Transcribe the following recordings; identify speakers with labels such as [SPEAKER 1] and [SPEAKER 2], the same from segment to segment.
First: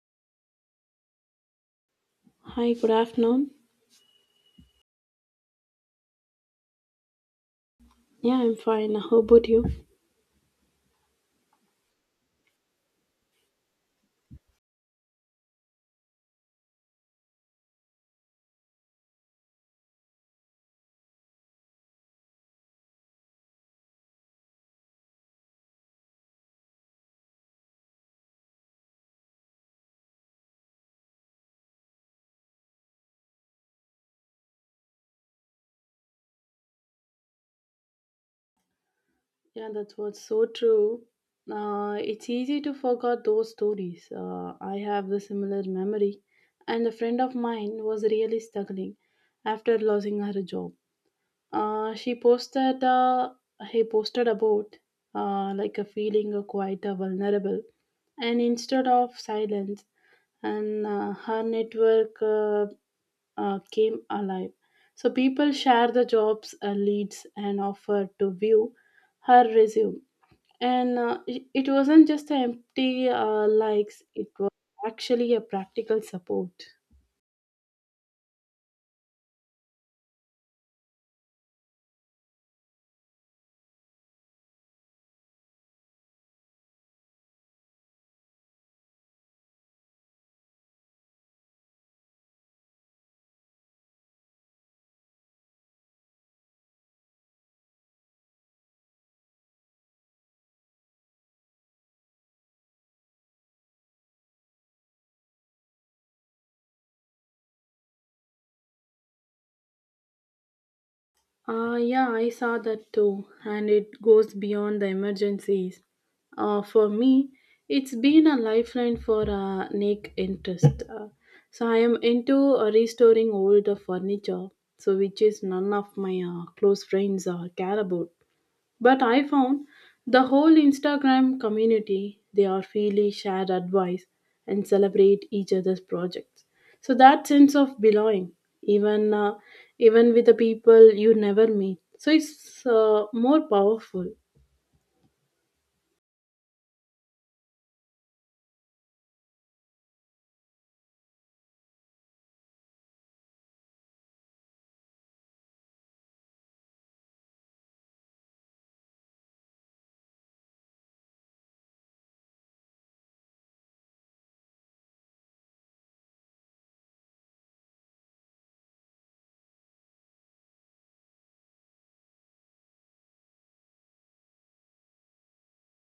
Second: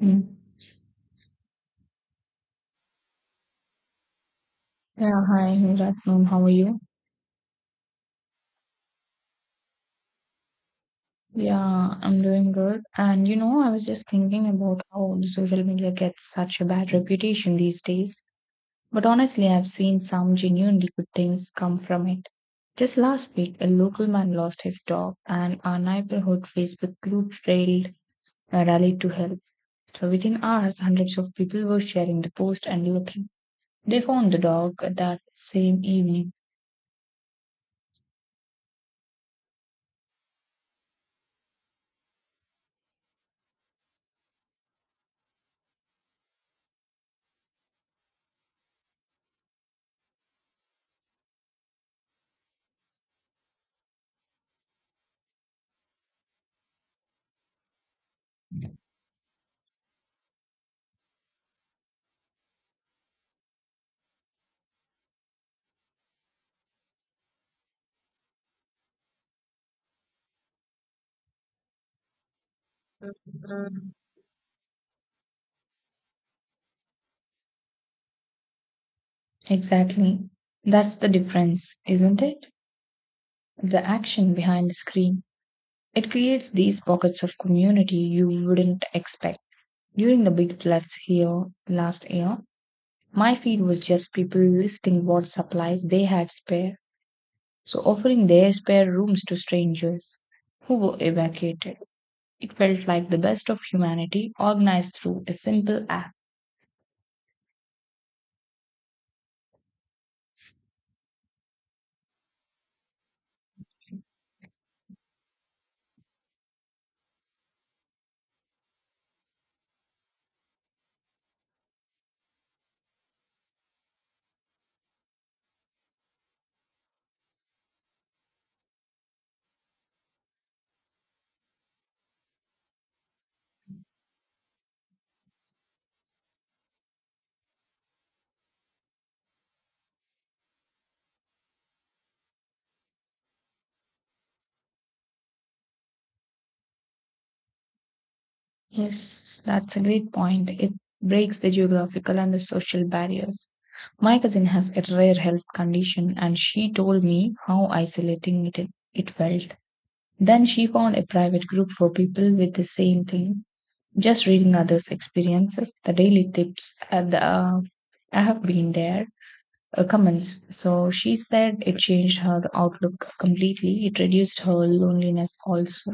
[SPEAKER 1] Mm.
[SPEAKER 2] Hi, good afternoon.
[SPEAKER 1] Yeah, hi, Nurafnum. How are you?
[SPEAKER 2] Yeah, I'm fine. How about you?
[SPEAKER 1] Yeah, I'm doing good. And I was just thinking about how the social media gets such a bad reputation these days. But honestly, I've seen some genuinely good things come from it. Just last week, a local man lost his dog, and our neighborhood Facebook group rallied to help. So within hours, hundreds of people were sharing the post and looking. They found the dog that same evening.
[SPEAKER 2] Yeah, that's what's so true. It's easy to forget those stories. I have the similar memory, and a friend of mine was really struggling after losing her job. She posted, he posted about like a feeling of quite vulnerable, and instead of silence, and her network came alive. So people share the jobs leads and offer to view her resume. And it wasn't just empty likes; it was actually a practical support.
[SPEAKER 1] Exactly. That's the difference, isn't it? The action behind the screen. It creates these pockets of community you wouldn't expect. During the big floods here last year, my feed was just people listing what supplies they had spare, so offering their spare rooms to strangers who were evacuated. It felt like the best of humanity organized through a simple app.
[SPEAKER 2] Yeah, I saw that too, and it goes beyond the emergencies. For me, it's been a lifeline for a niche interest. So I am into restoring old furniture, so which is none of my close friends care about. But I found the whole Instagram community, they are freely share advice and celebrate each other's projects. So that sense of belonging, even uh, even with the people you never meet, so it's more powerful.
[SPEAKER 1] Yes, that's a great point. It breaks the geographical and the social barriers. My cousin has a rare health condition, and she told me how isolating it felt. Then she found a private group for people with the same thing. Just reading others' experiences, the daily tips, and the, I have been there comments. So she said it changed her outlook completely. It reduced her loneliness also.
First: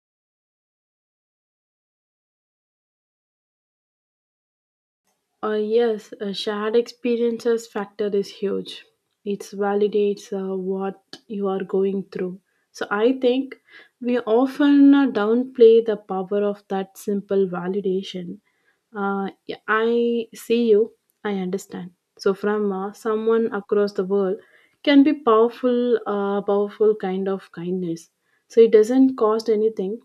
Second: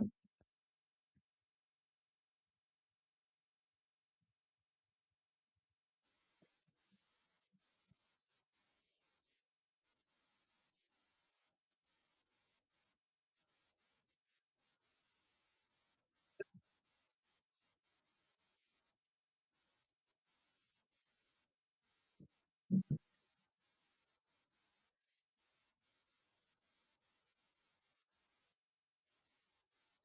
[SPEAKER 2] Yes, a shared experiences factor is huge. It validates what you are going through. So I think we often downplay the power of that simple validation. Yeah, I see you, I understand. So from someone across the world can be powerful, powerful kind of kindness. So it doesn't cost anything,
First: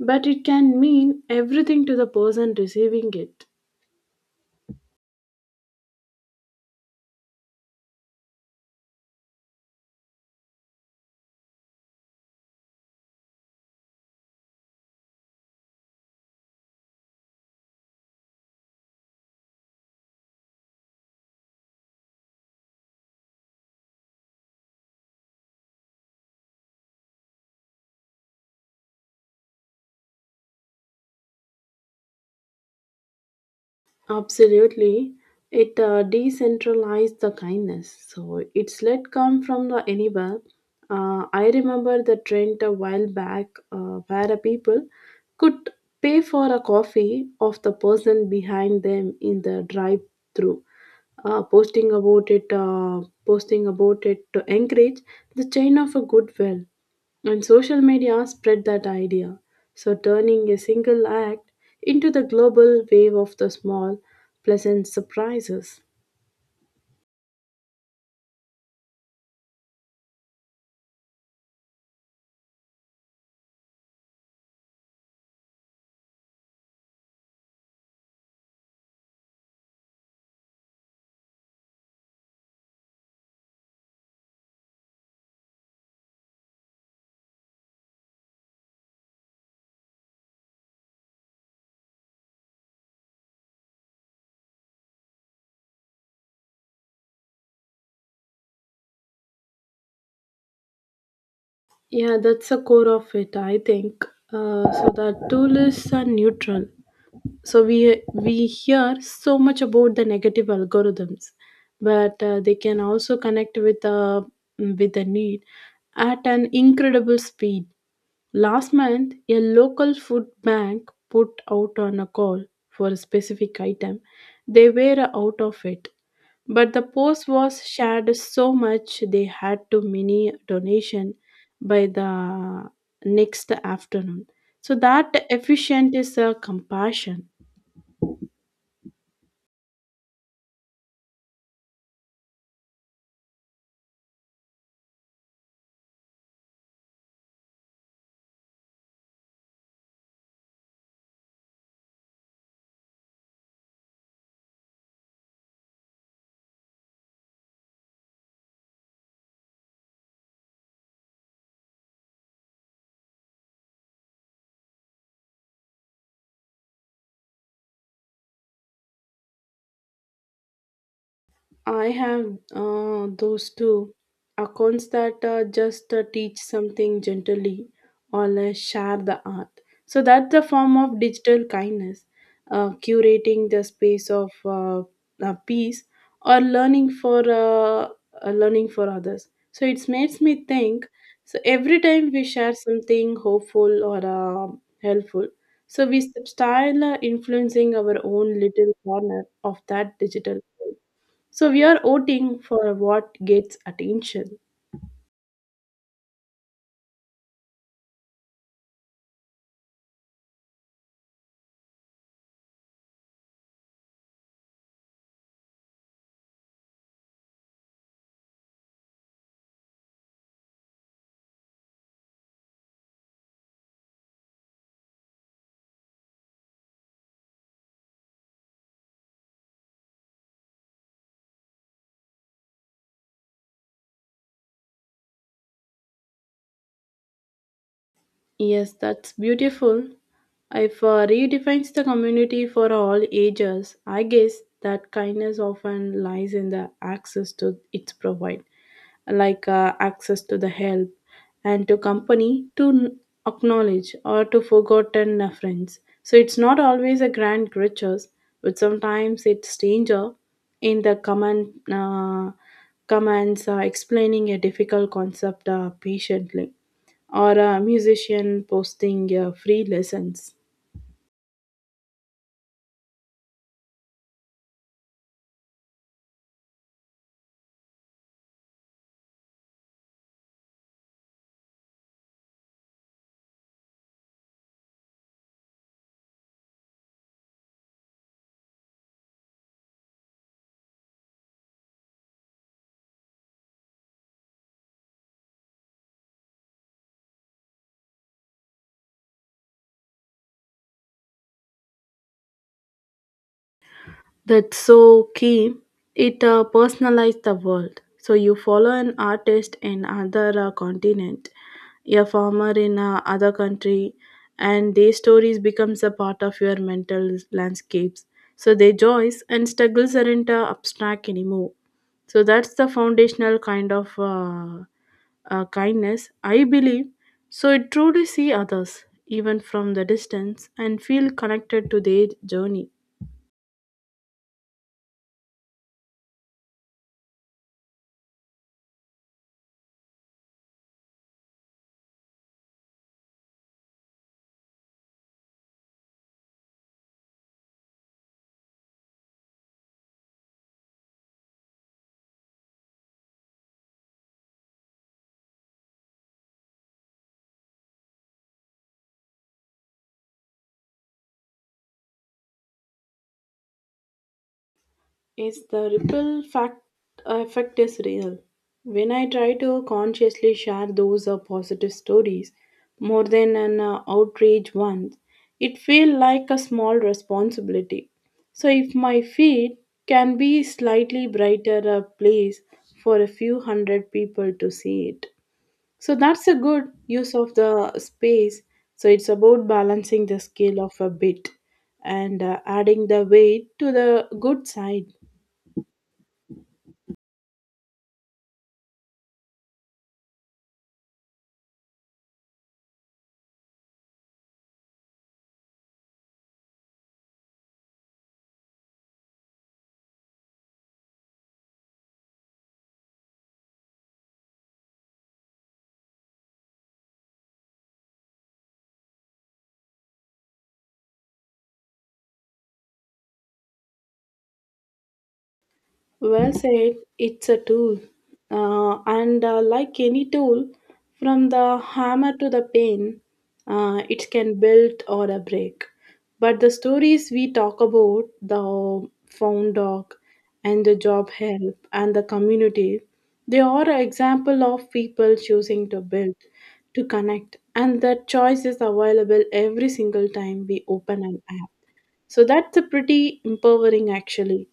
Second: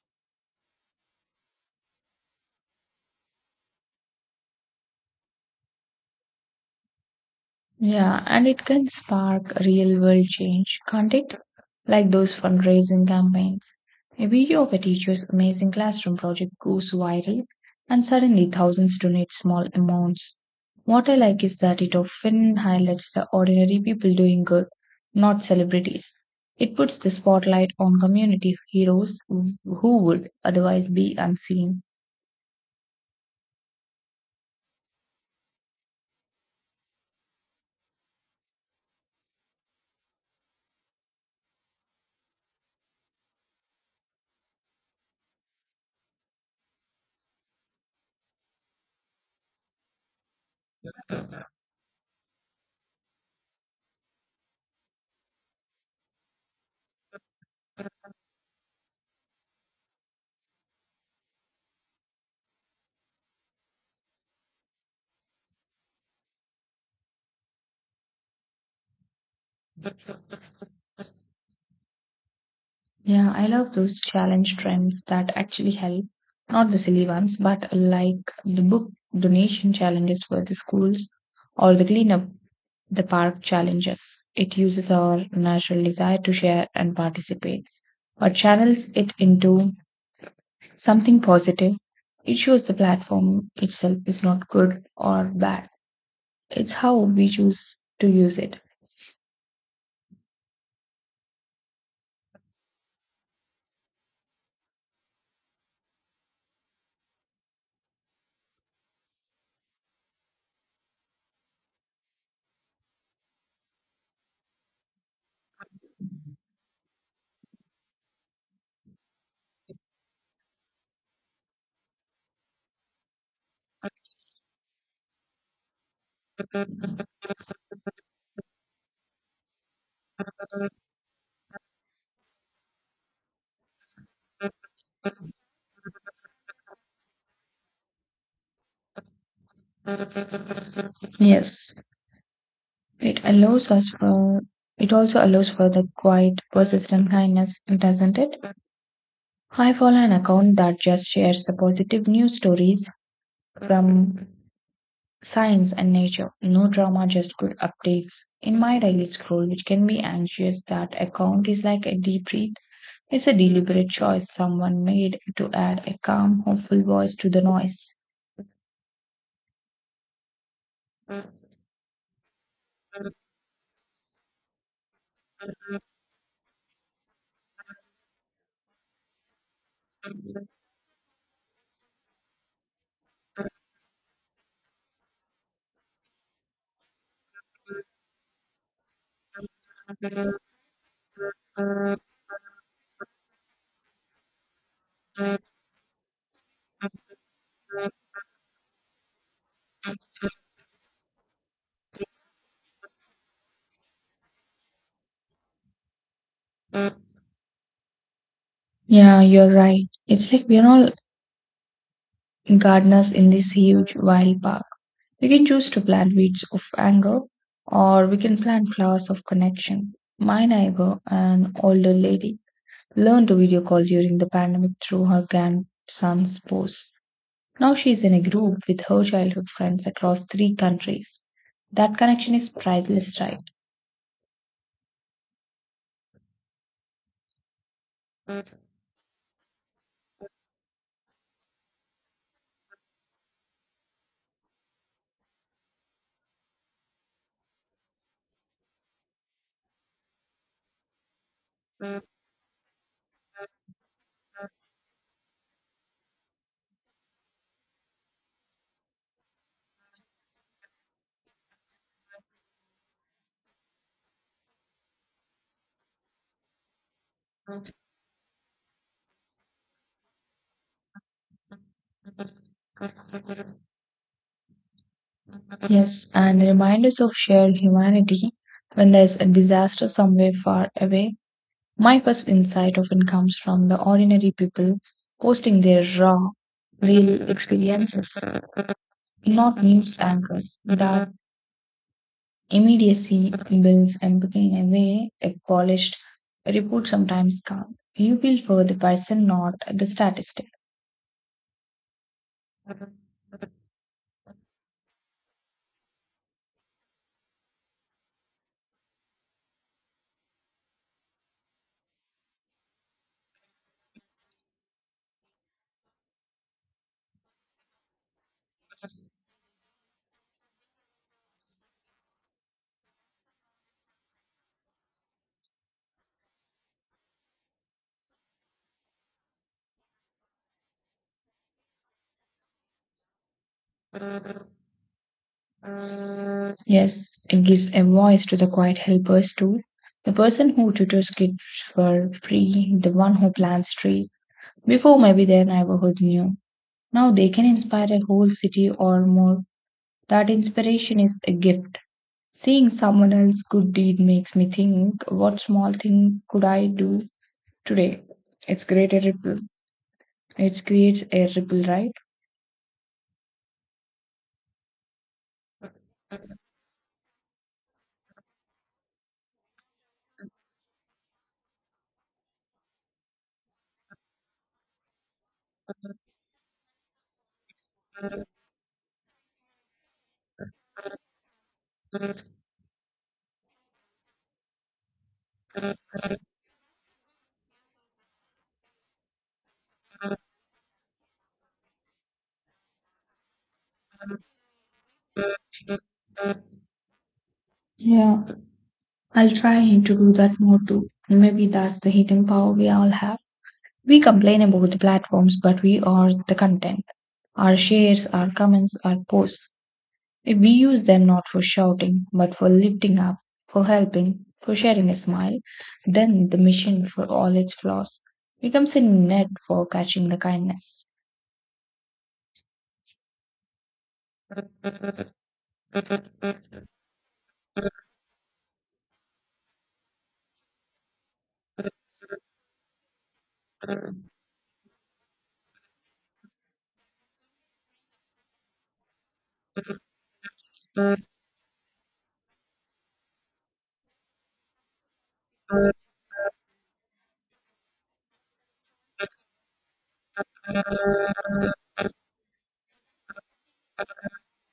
[SPEAKER 2] but it can mean everything to the person receiving it.
[SPEAKER 1] Yeah, and it can spark real world change, can't it? Like those fundraising campaigns. A video of a teacher's amazing classroom project goes viral, and suddenly thousands donate small amounts. What I like is that it often highlights the ordinary people doing good, not celebrities. It puts the spotlight on community heroes who would otherwise be unseen.
[SPEAKER 2] Absolutely. It decentralized the kindness. So it's let come from the anywhere. I remember the trend a while back where a people could pay for a coffee of the person behind them in the drive through. Posting about it to encourage the chain of a goodwill. And social media spread that idea, so turning a single act into the global wave of the small, pleasant surprises.
[SPEAKER 1] Yeah, I love those challenge trends that actually help. Not the silly ones, but like the book donation challenges for the schools or the cleanup the park challenges. It uses our natural desire to share and participate, but channels it into something positive. It shows the platform itself is not good or bad. It's how we choose to use it.
[SPEAKER 2] Yeah, that's the core of it, I think. So that tourists are neutral. So we hear so much about the negative algorithms, but they can also connect with the need at an incredible speed. Last month, a local food bank put out on a call for a specific item. They were out of it, but the post was shared so much they had to mini donation by the next afternoon. So that efficient is a compassion.
[SPEAKER 1] Yes. It allows us for it also allows for the quiet, persistent kindness, doesn't it? I follow an account that just shares the positive news stories from science and nature. No drama, just good updates. In my daily scroll, which can be anxious, that account is like a deep breath. It's a deliberate choice someone made to add a calm, hopeful voice to the noise.
[SPEAKER 2] I have those two accounts that just teach something gently or share the art. So that's a form of digital kindness, curating the space of peace or learning for learning for others. So it makes me think. So every time we share something hopeful or helpful, so we style influencing our own little corner of that digital world. So we are voting for what gets attention.
[SPEAKER 1] Yeah, you're right. It's like we're all gardeners in this huge wild park. We can choose to plant weeds of anger or we can plant flowers of connection. My neighbor, an older lady, learned to video call during the pandemic through her grandson's post. Now she is in a group with her childhood friends across three countries. That connection is priceless, right?
[SPEAKER 2] Yes, that's beautiful. If redefines the community for all ages, I guess that kindness often lies in the access to its provide, like access to the help and to company to acknowledge or to forgotten friends. So it's not always a grand gestures, but sometimes it's stranger in the common comments explaining a difficult concept patiently or a musician posting free lessons.
[SPEAKER 1] Yes, and reminders of shared humanity when there's a disaster somewhere far away. My first insight often comes from the ordinary people posting their raw, real experiences, not news anchors. That immediacy builds empathy in a way a polished report sometimes can't. You feel for the person, not the statistic.
[SPEAKER 2] That's so key. It personalized the world. So you follow an artist in other continent, a farmer in other country, and their stories becomes a part of your mental landscapes. So their joys and struggles aren't abstract anymore. So that's the foundational kind of kindness, I believe, so it truly see others, even from the distance, and feel connected to their journey.
[SPEAKER 1] Yes, it gives a voice to the quiet helpers too. The person who tutors kids for free, the one who plants trees. Before maybe their neighborhood knew. Now they can inspire a whole city or more. That inspiration is a gift. Seeing someone else's good deed makes me think, what small thing could I do today? It's create a ripple. It creates a ripple, right?
[SPEAKER 2] Is the effect is real. When I try to consciously share those positive stories more than an outrage one, it feels like a small responsibility. So if my feed can be slightly brighter a place for a few hundred people to see it. So that's a good use of the space. So it's about balancing the scale of a bit and adding the weight to the good side.
[SPEAKER 1] Yeah, I'll try to do that more too. Maybe that's the hidden power we all have. We complain about the platforms, but we are the content. Our shares, our comments, our posts. We use them not for shouting, but for lifting up, for helping, for sharing a smile. Then the mission, for all its flaws, becomes a net for catching the kindness.
[SPEAKER 2] Well said, it's a tool. And like any tool, from the hammer to the pen, it can build or a break. But the stories we talk about, the found dog and the job help and the community, they are an example of people choosing to build, to connect. And that choice is available every single time we open an app. So that's a pretty empowering actually.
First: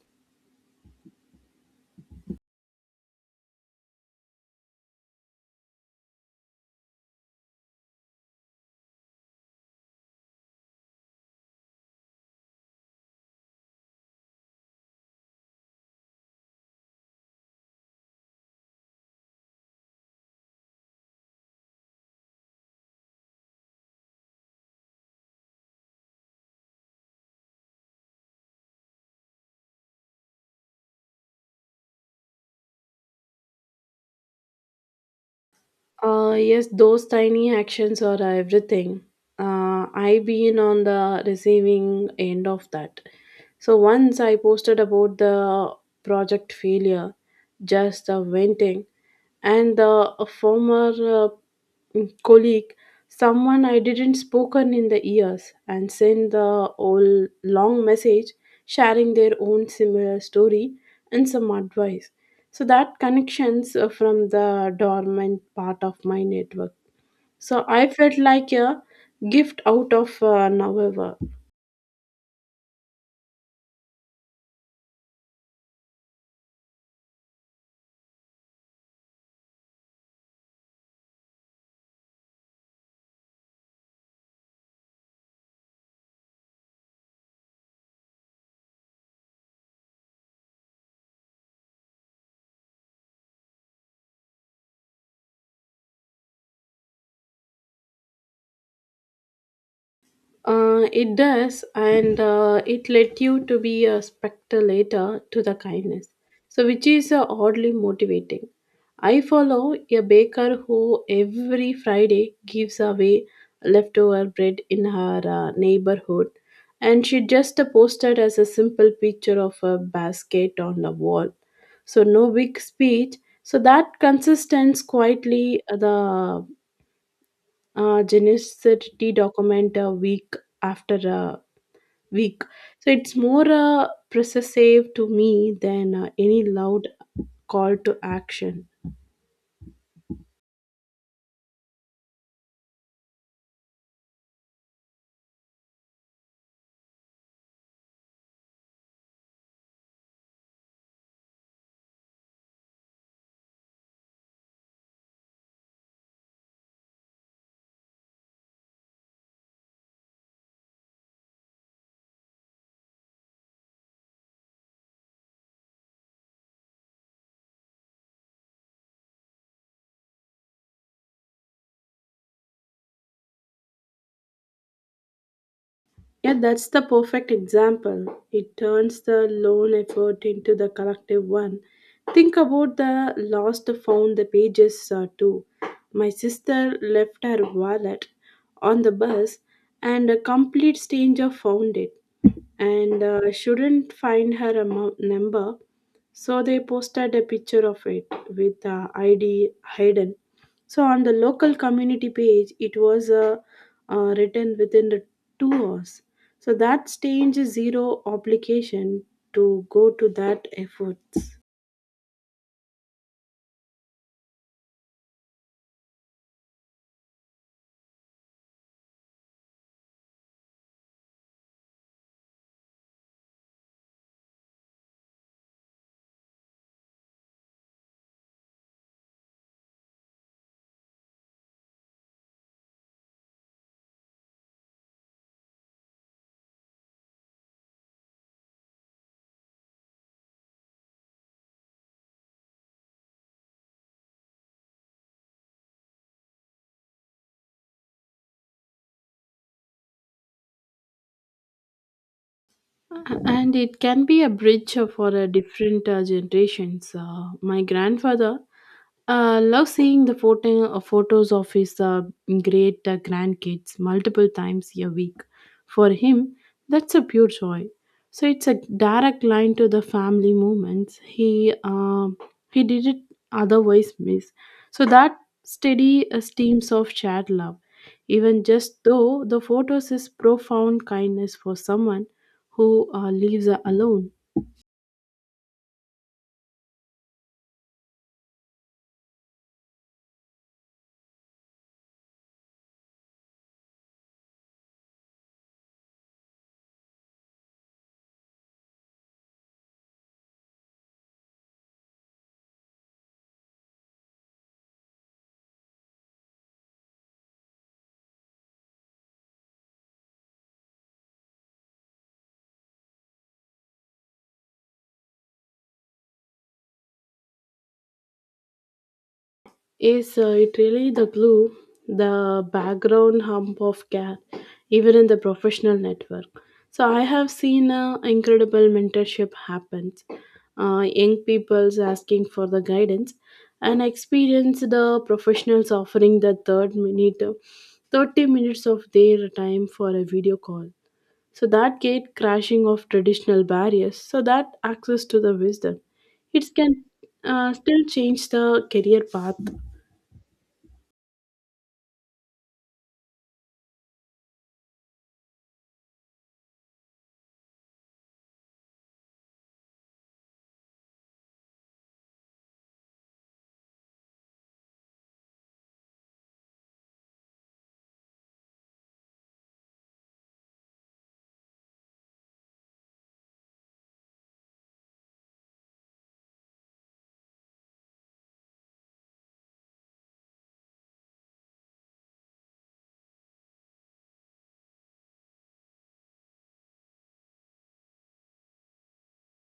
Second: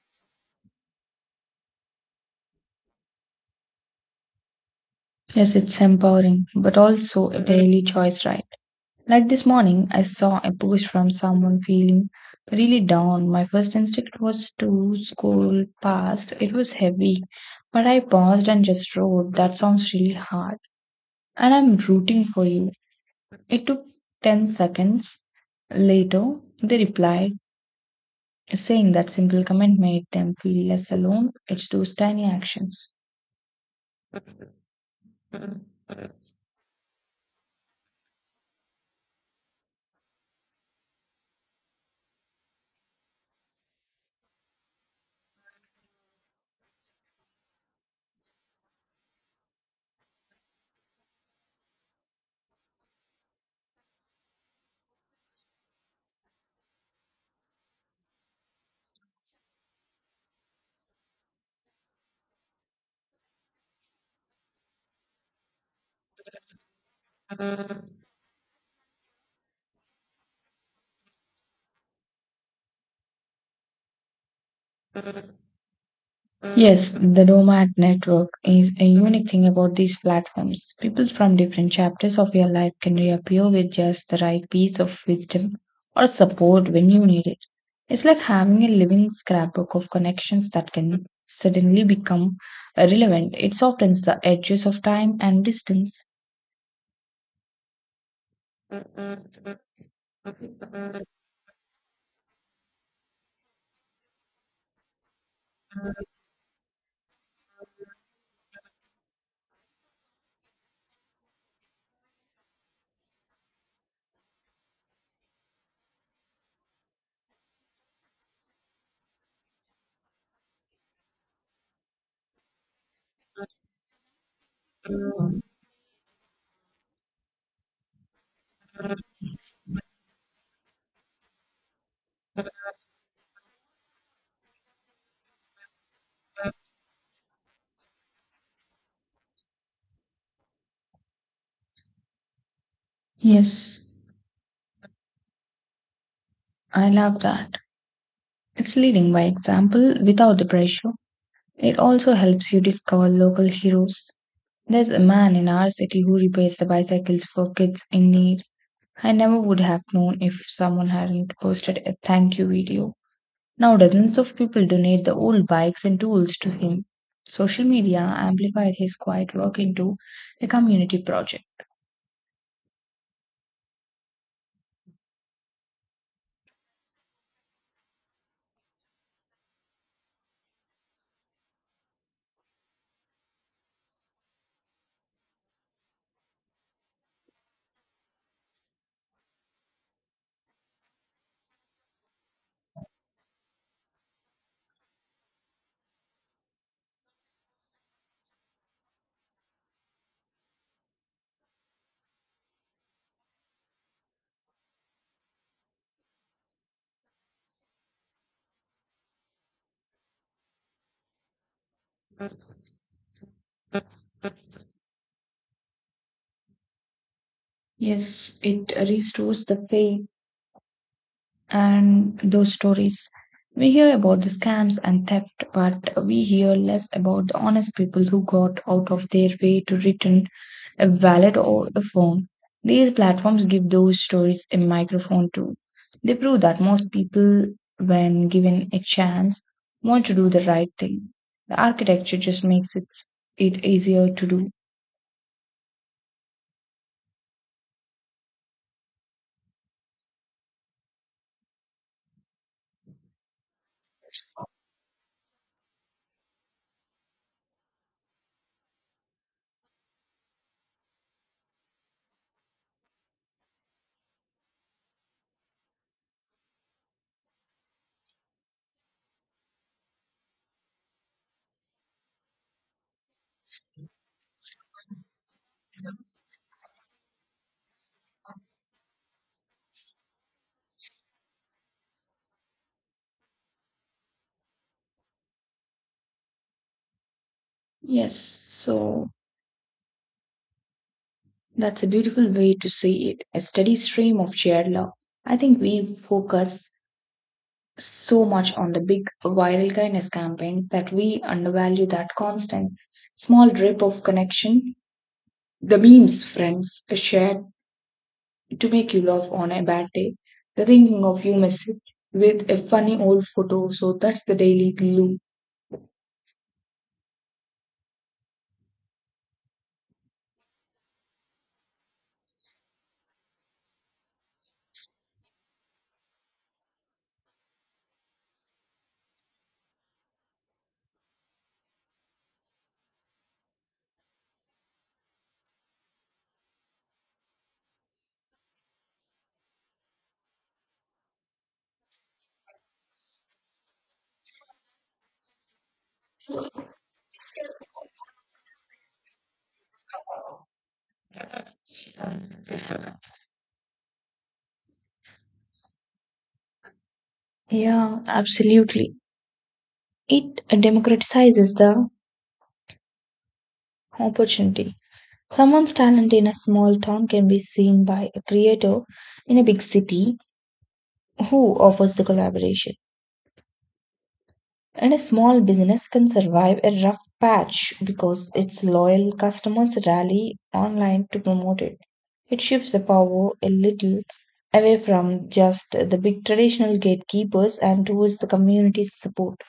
[SPEAKER 1] Yes, it's empowering, but also a daily choice, right? Like this morning, I saw a post from someone feeling really down. My first instinct was to scroll past, it was heavy, but I paused and just wrote, "That sounds really hard, and I'm rooting for you." It took 10 seconds. Later, they replied, saying that simple comment made them feel less alone. It's those tiny actions.
[SPEAKER 2] Yes, those tiny actions are everything. I've been on the receiving end of that. So once I posted about the project failure, just the venting, and the a former colleague, someone I didn't spoken in the years, and sent the whole long message, sharing their own similar story and some advice. So that connections from the dormant part of my network. So I felt like a gift out of nowhere.
[SPEAKER 1] Yes, the DOMAT network is a unique thing about these platforms. People from different chapters of your life can reappear with just the right piece of wisdom or support when you need it. It's like having a living scrapbook of connections that can suddenly become relevant. It softens the edges of time and distance.
[SPEAKER 2] It does, and it led you to be a spectator to the kindness, so which is oddly motivating. I follow a baker who every Friday gives away leftover bread in her neighborhood, and she just posted as a simple picture of a basket on the wall. So no big speech. So that consistency
[SPEAKER 1] Mm.
[SPEAKER 2] quietly the genicity document a week after a week. So it's more persuasive to me than any loud call to action.
[SPEAKER 1] Yes, I love that. It's leading by example without the pressure. It also helps you discover local heroes. There's a man in our city who repairs the bicycles for kids in need. I never would have known if someone hadn't posted a thank you video. Now, dozens of people donate the old bikes and tools to him. Social media amplified his quiet work into a community project.
[SPEAKER 2] Yeah, that's the perfect example. It turns the lone effort into the collective one. Think about the lost found the pages too. My sister left her wallet on the bus and a complete stranger found it and shouldn't find her amount number. So they posted a picture of it with ID hidden. So on the local community page, it was written within the 2 hours. So that stage is zero obligation to go to that efforts.
[SPEAKER 1] Yes, it restores the faith and those stories. We hear about the scams and theft, but we hear less about the honest people who got out of their way to return a wallet or a phone. These platforms give those stories a microphone too. They prove that most people, when given a chance, want to do the right thing. The architecture just makes it easier to do.
[SPEAKER 2] And it can be a bridge for different generations. My grandfather loved seeing the photos of his great grandkids multiple times a week. For him, that's a pure joy. So it's a direct line to the family moments. He did it otherwise miss. So that steady steams of shared love, even just though the photos is profound kindness for someone who lives alone.
[SPEAKER 1] Yes, so that's a beautiful way to see it a steady stream of shared love. I think we focus so much on the big viral kindness campaigns that we undervalue that constant small drip of connection. The memes friends shared to make you laugh on a bad day. The thinking of you message with a funny old photo. So that's the daily glue.
[SPEAKER 2] Is it really the glue, the background hump of care, even in the professional network? So I have seen incredible mentorship happens. Young people's asking for the guidance, and experienced professionals offering the 30 minutes of their time for a video call. So that gate crashing of traditional barriers, so that access to the wisdom, it can still change the career path.
[SPEAKER 1] Yeah, absolutely. It democratizes the opportunity. Someone's talent in a small town can be seen by a creator in a big city who offers the collaboration. And a small business can survive a rough patch because its loyal customers rally online to promote it. It shifts the power a little away from just the big traditional gatekeepers and towards the community's support.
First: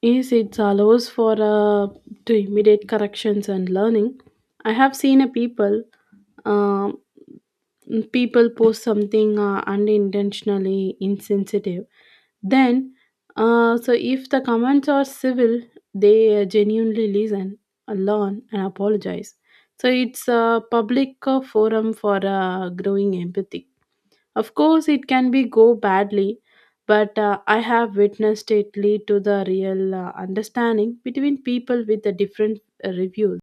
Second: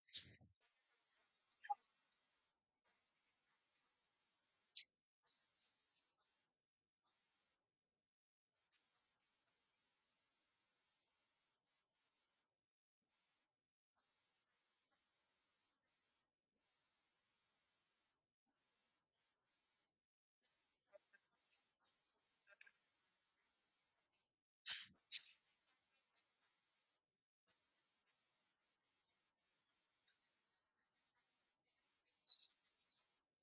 [SPEAKER 2] Is it allows for to immediate corrections and learning. I have seen a Um, people post something unintentionally insensitive, then so if the comments are civil, they genuinely listen, learn and apologize, so it's a public forum for growing empathy. Of course it can be go badly, but I have witnessed it lead to the real understanding between people with the different reviews.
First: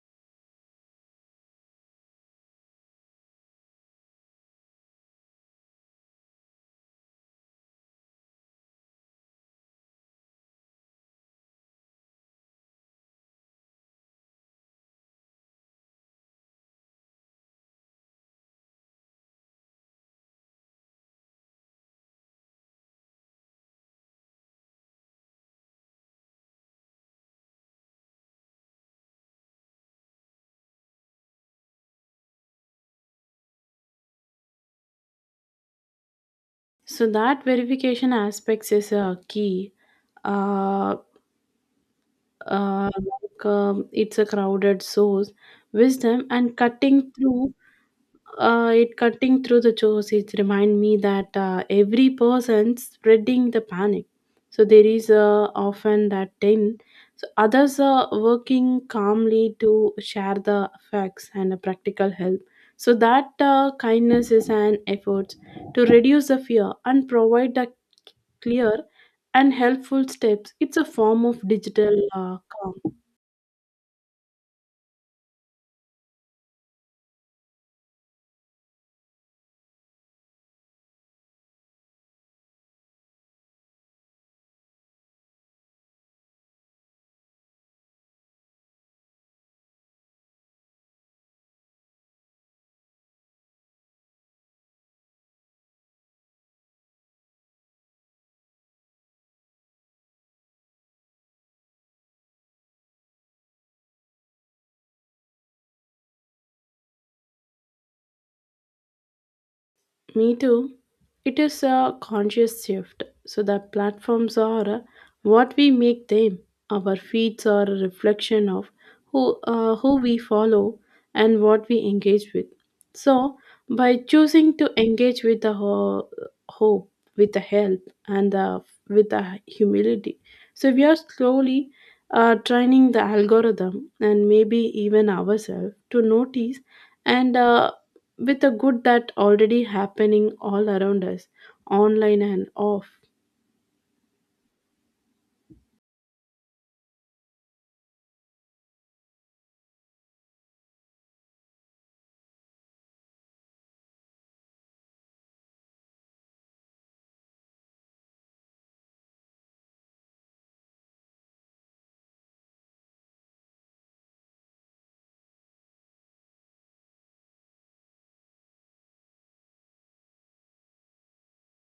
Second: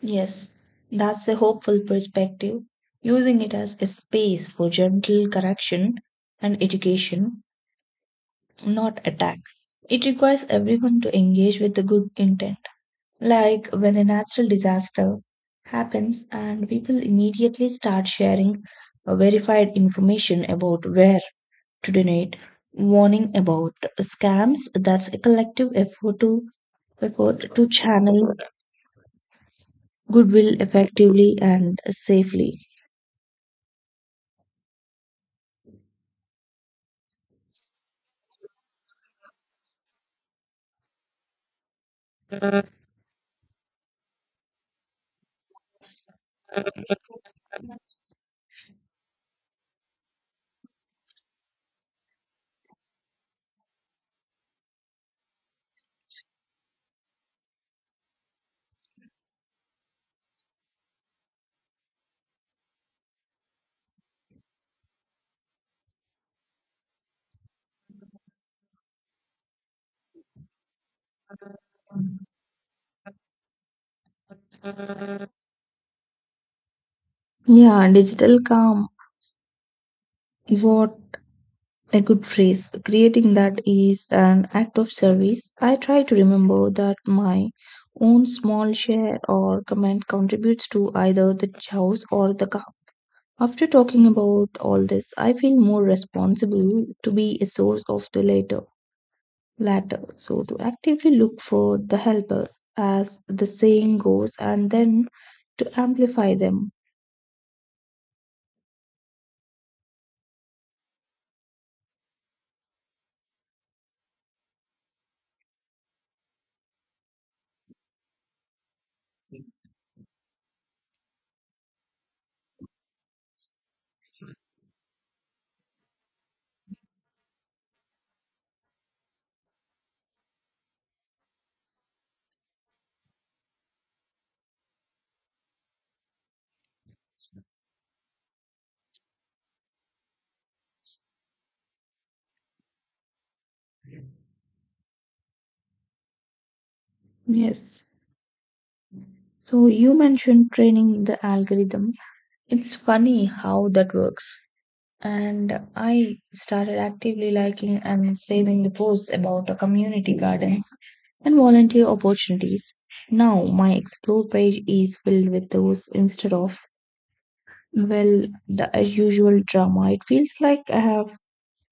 [SPEAKER 1] Yes, that's a hopeful perspective. Using it as a space for gentle correction and education, not attack. It requires everyone to engage with the good intent. Like when a natural disaster happens and people immediately start sharing verified information about where to donate, warning about scams. That's a collective effort to channel goodwill effectively and safely.
[SPEAKER 2] So that verification aspects is a key. Uh,
[SPEAKER 1] Yeah,
[SPEAKER 2] it's a crowded source, wisdom, and cutting through. It cutting through the chores. It remind me that every person spreading the panic. So there is often that ten. So others are working calmly to share the facts and the practical help. So that kindness is an effort to reduce the fear and provide the clear and helpful steps. It's a form of digital calm.
[SPEAKER 1] digital calm. What a good phrase. Creating that is an act of service. I try to remember that my own small share or comment contributes to either the house or the car. After talking about all this, I feel more responsible to be a source of the later latter. So to actively look for the helpers, as the saying goes, and then to amplify them.
[SPEAKER 2] Me too. It is a conscious shift. So the platforms are what we make them. Our feeds are a reflection of who we follow and what we engage with. So by choosing to engage with the hope, with the help, and the, with the humility, so we are slowly training the algorithm and maybe even ourselves to notice and with the good that already happening all around us online and off.
[SPEAKER 1] Yes. So you mentioned training the algorithm. It's funny how that works. And I started actively liking and saving the posts about the community gardens and volunteer opportunities. Now my explore page is filled with those instead of well the as usual drama. It feels like I have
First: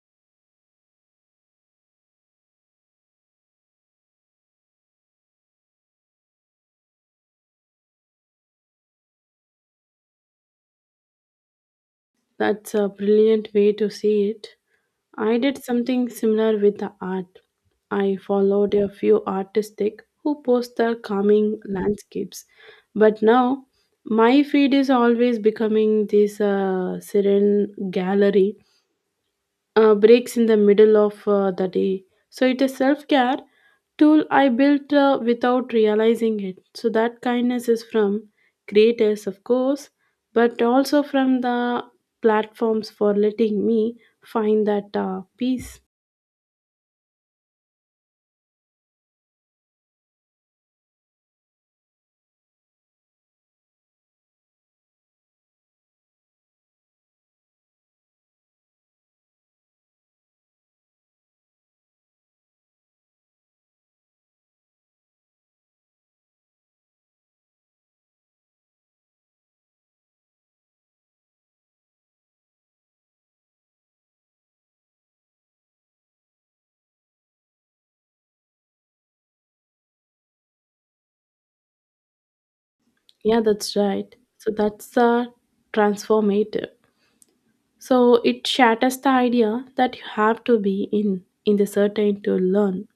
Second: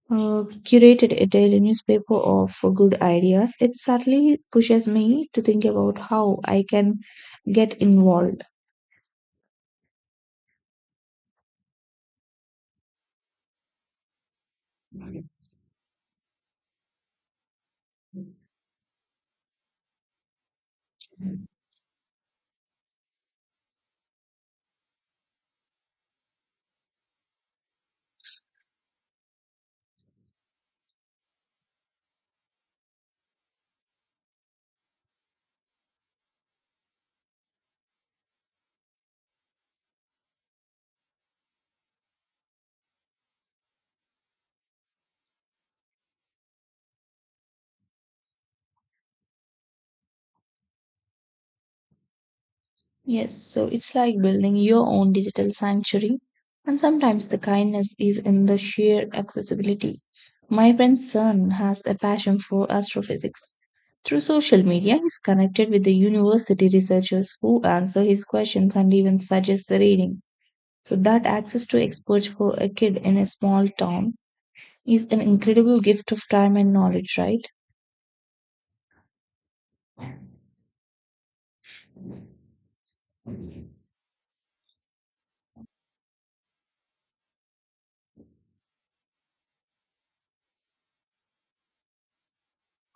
[SPEAKER 1] curated a daily newspaper of good ideas. It certainly pushes me to think about how I can get involved.
[SPEAKER 2] That's a brilliant way to see it. I did something similar with the art. I followed a few artistic who post their calming landscapes, but now my feed is always becoming this serene gallery breaks in the middle of the day. So it is self care tool I built without realizing it. So that kindness is from creators, of course, but also from the platforms for letting me find that peace.
[SPEAKER 1] Yes, so it's like building your own digital sanctuary. And sometimes the kindness is in the sheer accessibility. My friend's son has a passion for astrophysics. Through social media, he's connected with the university researchers who answer his questions and even suggest the reading. So, that access to experts for a kid in a small town is an incredible gift of time and knowledge, right?
[SPEAKER 2] Yeah, that's right. So that's transformative. So it shatters the idea that you have to be in the certain to learn.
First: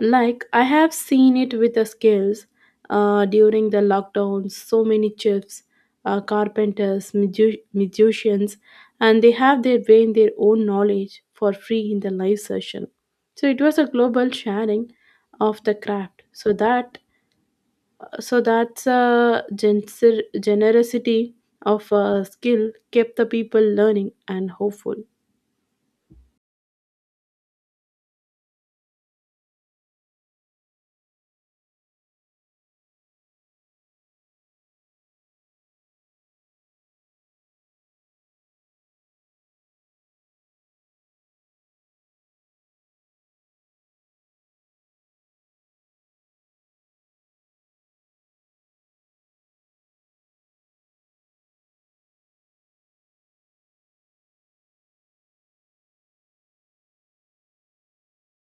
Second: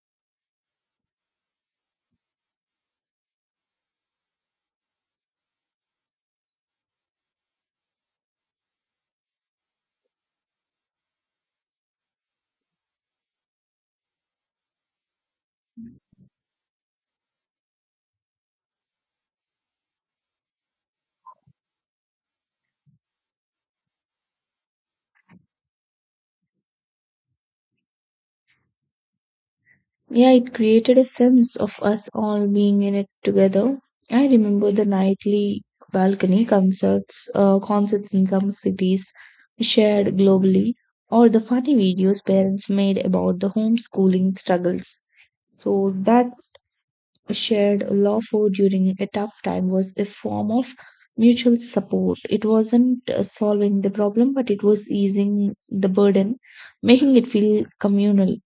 [SPEAKER 2] Like I have seen it with the skills during the lockdown, so many chefs, carpenters, musicians, and they have their way in their own knowledge for free in the live session. So it was a global sharing of the craft. So that's a generosity of skill kept the people learning and hopeful.
[SPEAKER 1] Yeah, it created a sense of us all being in it together. I remember the nightly balcony concerts in some cities shared globally, or the funny videos parents made about the homeschooling struggles. So that shared laughter during a tough time was a form of mutual support. It wasn't solving the problem, but it was easing the burden, making it feel communal.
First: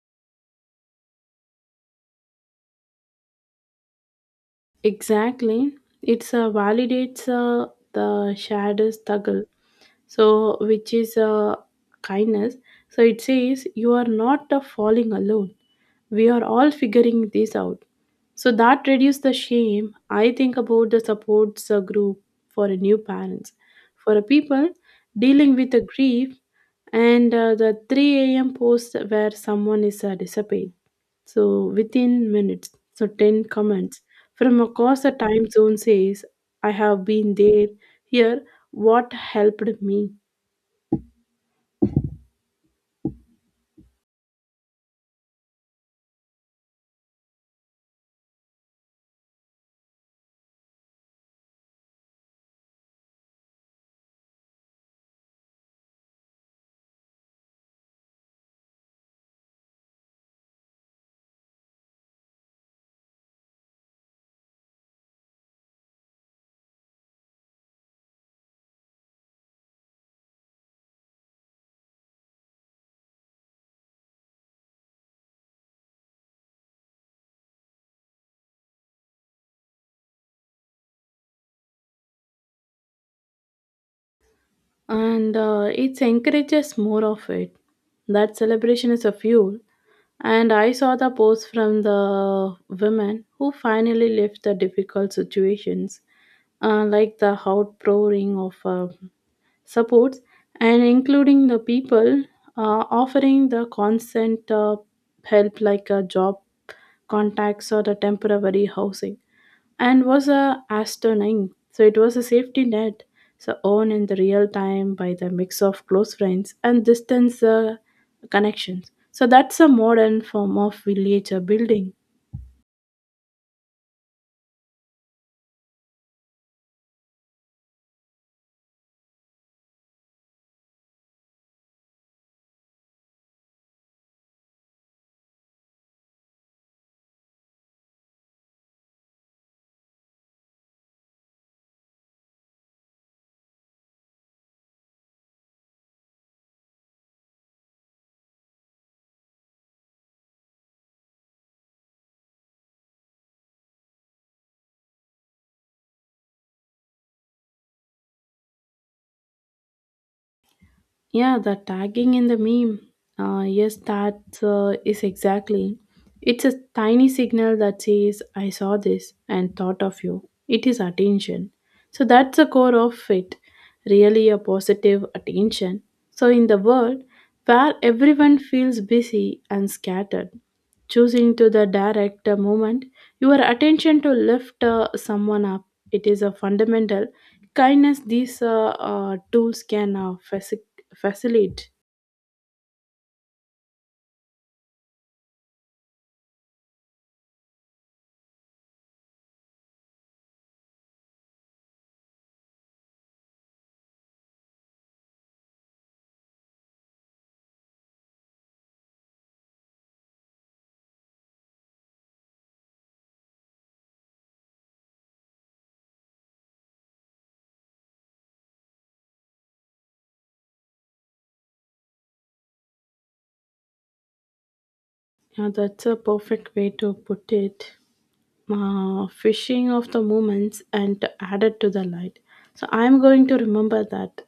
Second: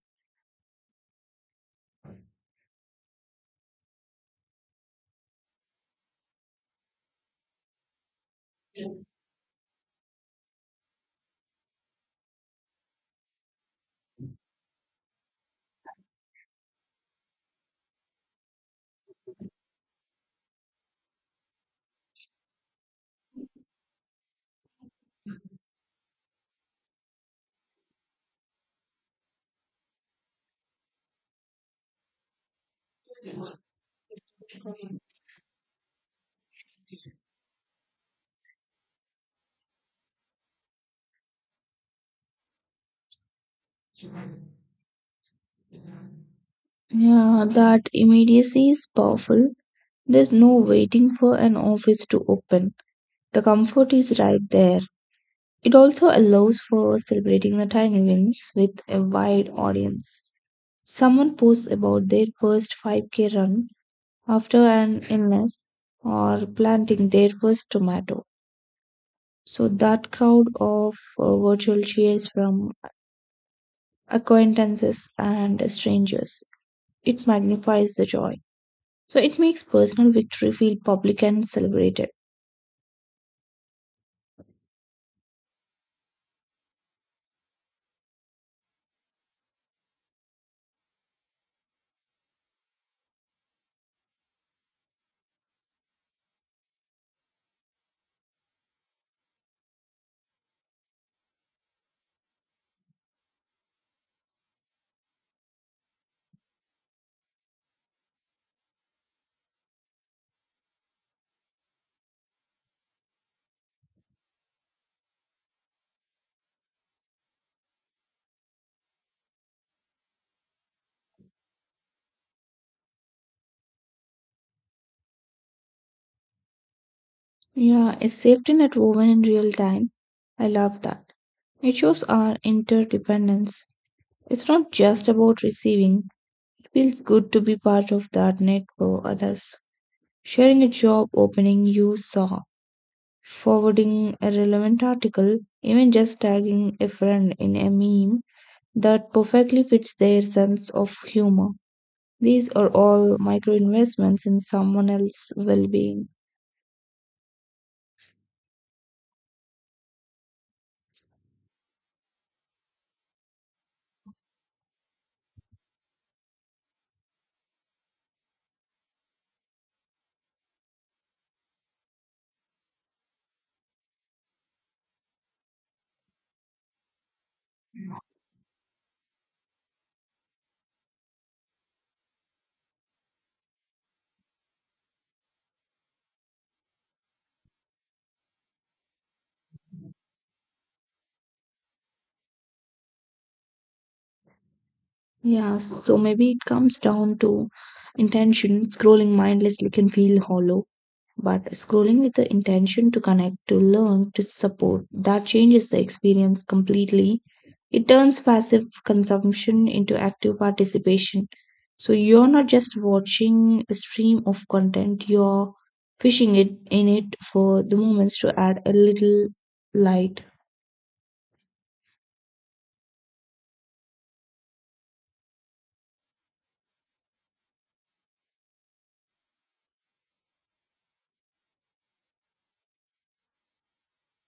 [SPEAKER 2] Exactly. It's validates the shadows struggle. So, which is kindness. So, it says you are not falling alone. We are all figuring this out. So, that reduces the shame. I think about the supports group for a new parents, for a people dealing with a grief, and the 3 a.m. post where someone is disappeared. So within minutes, so 10 comments from across the time zone says, I have been there, here, what helped me.
[SPEAKER 1] Yeah, that immediacy is powerful. There's no waiting for an office to open. The comfort is right there. It also allows for celebrating the tiny wins with a wide audience. Someone posts about their first 5K run after an illness or planting their first tomato. So that crowd of virtual cheers from acquaintances and strangers, it magnifies the joy. So it makes personal victory feel public and celebrated.
[SPEAKER 2] And it encourages more of it. That celebration is a fuel. And I saw the post from the women who finally left the difficult situations, like the outpouring of supports and including the people offering the consent help like a job contacts or the temporary housing and was a astronaut so it was a safety net so owned in the real time by the mix of close friends and distance connections so that's a modern form of village building.
[SPEAKER 1] Yeah, a safety net woven in real time. I love that. It shows our interdependence. It's not just about receiving, it feels good to be part of that net for others. Sharing a job opening you saw, forwarding a relevant article, even just tagging a friend in a meme that perfectly fits their sense of humor. These are all micro investments in someone else's well being.
[SPEAKER 2] Yeah, the tagging in the meme. Yes, that is exactly. It's a tiny signal that says, I saw this and thought of you. It is attention. So that's the core of it, really a positive attention. So, in the world where everyone feels busy and scattered, choosing to the direct moment your attention to lift someone up it is a fundamental kindness these tools can facilitate.
[SPEAKER 1] Yeah, so maybe it comes down to intention. Scrolling mindlessly can feel hollow, but scrolling with the intention to connect, to learn, to support, that changes the experience completely. It turns passive consumption into active participation. So you're not just watching a stream of content, you're fishing it in it for the moments to add a little light.
[SPEAKER 2] Yeah, that's a perfect way to put it, fishing of the moments and added to the light, so I'm going to remember that.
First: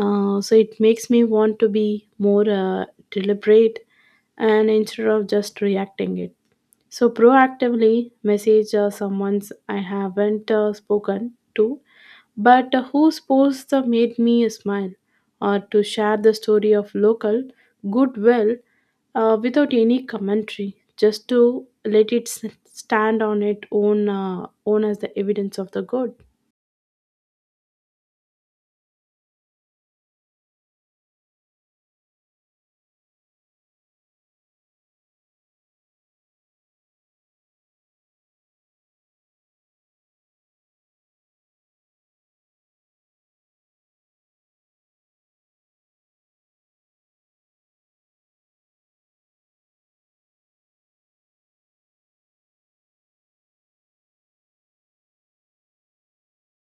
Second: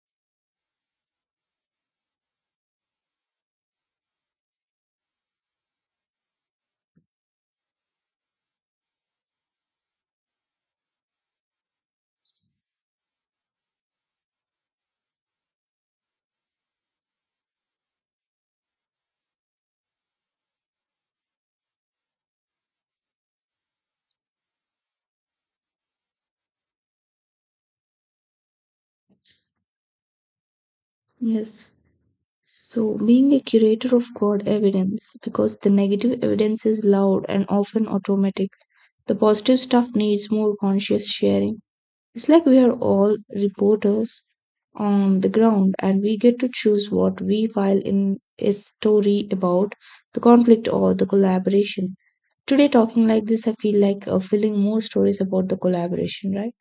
[SPEAKER 2] So it makes me want to be more deliberate and instead of just reacting it. So proactively message someone's I haven't spoken to, but whose post made me smile, or to share the story of local goodwill without any commentary, just to let it stand on its own, own as the evidence of the good.
[SPEAKER 1] Yes. So, being a curator of God evidence, because the negative evidence is loud and often automatic, the positive stuff needs more conscious sharing. It's like we are all reporters on the ground and we get to choose what we file in a story about the conflict or the collaboration. Today, talking like this, I feel like filling more stories about the collaboration, right?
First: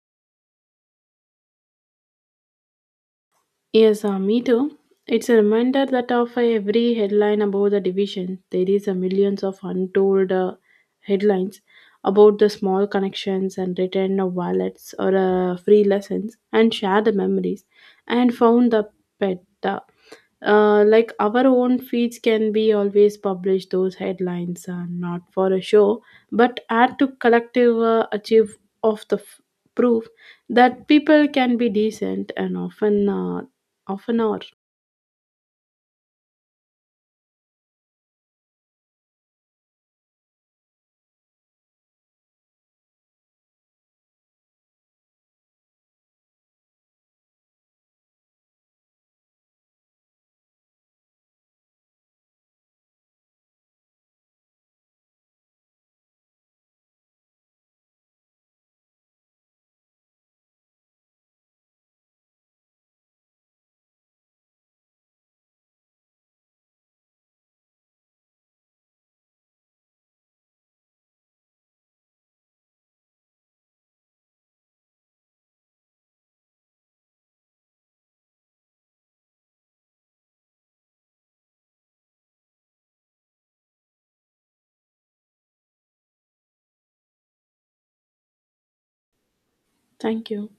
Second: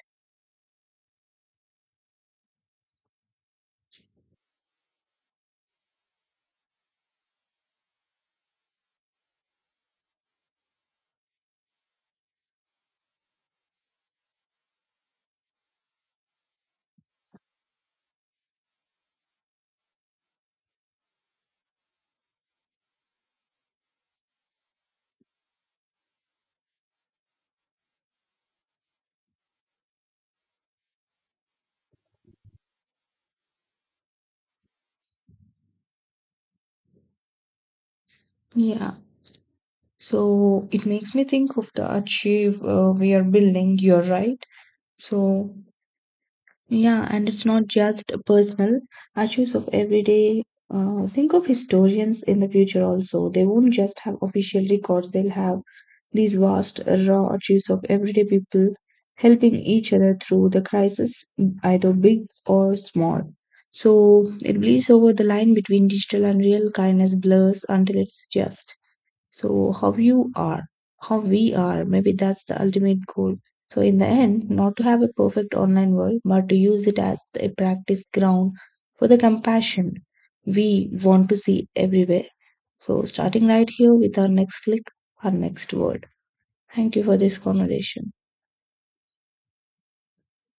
[SPEAKER 2] Yes, me too. It's a reminder that of every headline about the division, there is a millions of untold headlines about the small connections and return of wallets or free lessons and share the memories and found the pet. Like our own feeds can be always publish those headlines not for a show but add to collective achieve of the proof that people can be decent and often Half an hour.
[SPEAKER 1] Yeah. So, it makes me think of the archive we are building, you're right. So, yeah, and it's not just personal issues of everyday. Think of historians in the future also. They won't just have official records, they'll have these vast, raw issues of everyday people helping each other through the crisis, either big or small. So it bleeds over the line between digital and real kindness blurs until it's just. So, how you are, how we are, maybe that's the ultimate goal. So, in the end, not to have a perfect online world, but to use it as a practice ground for the compassion we want to see everywhere. So, starting right here with our next click, our next word. Thank you for this conversation.
[SPEAKER 2] Thank you.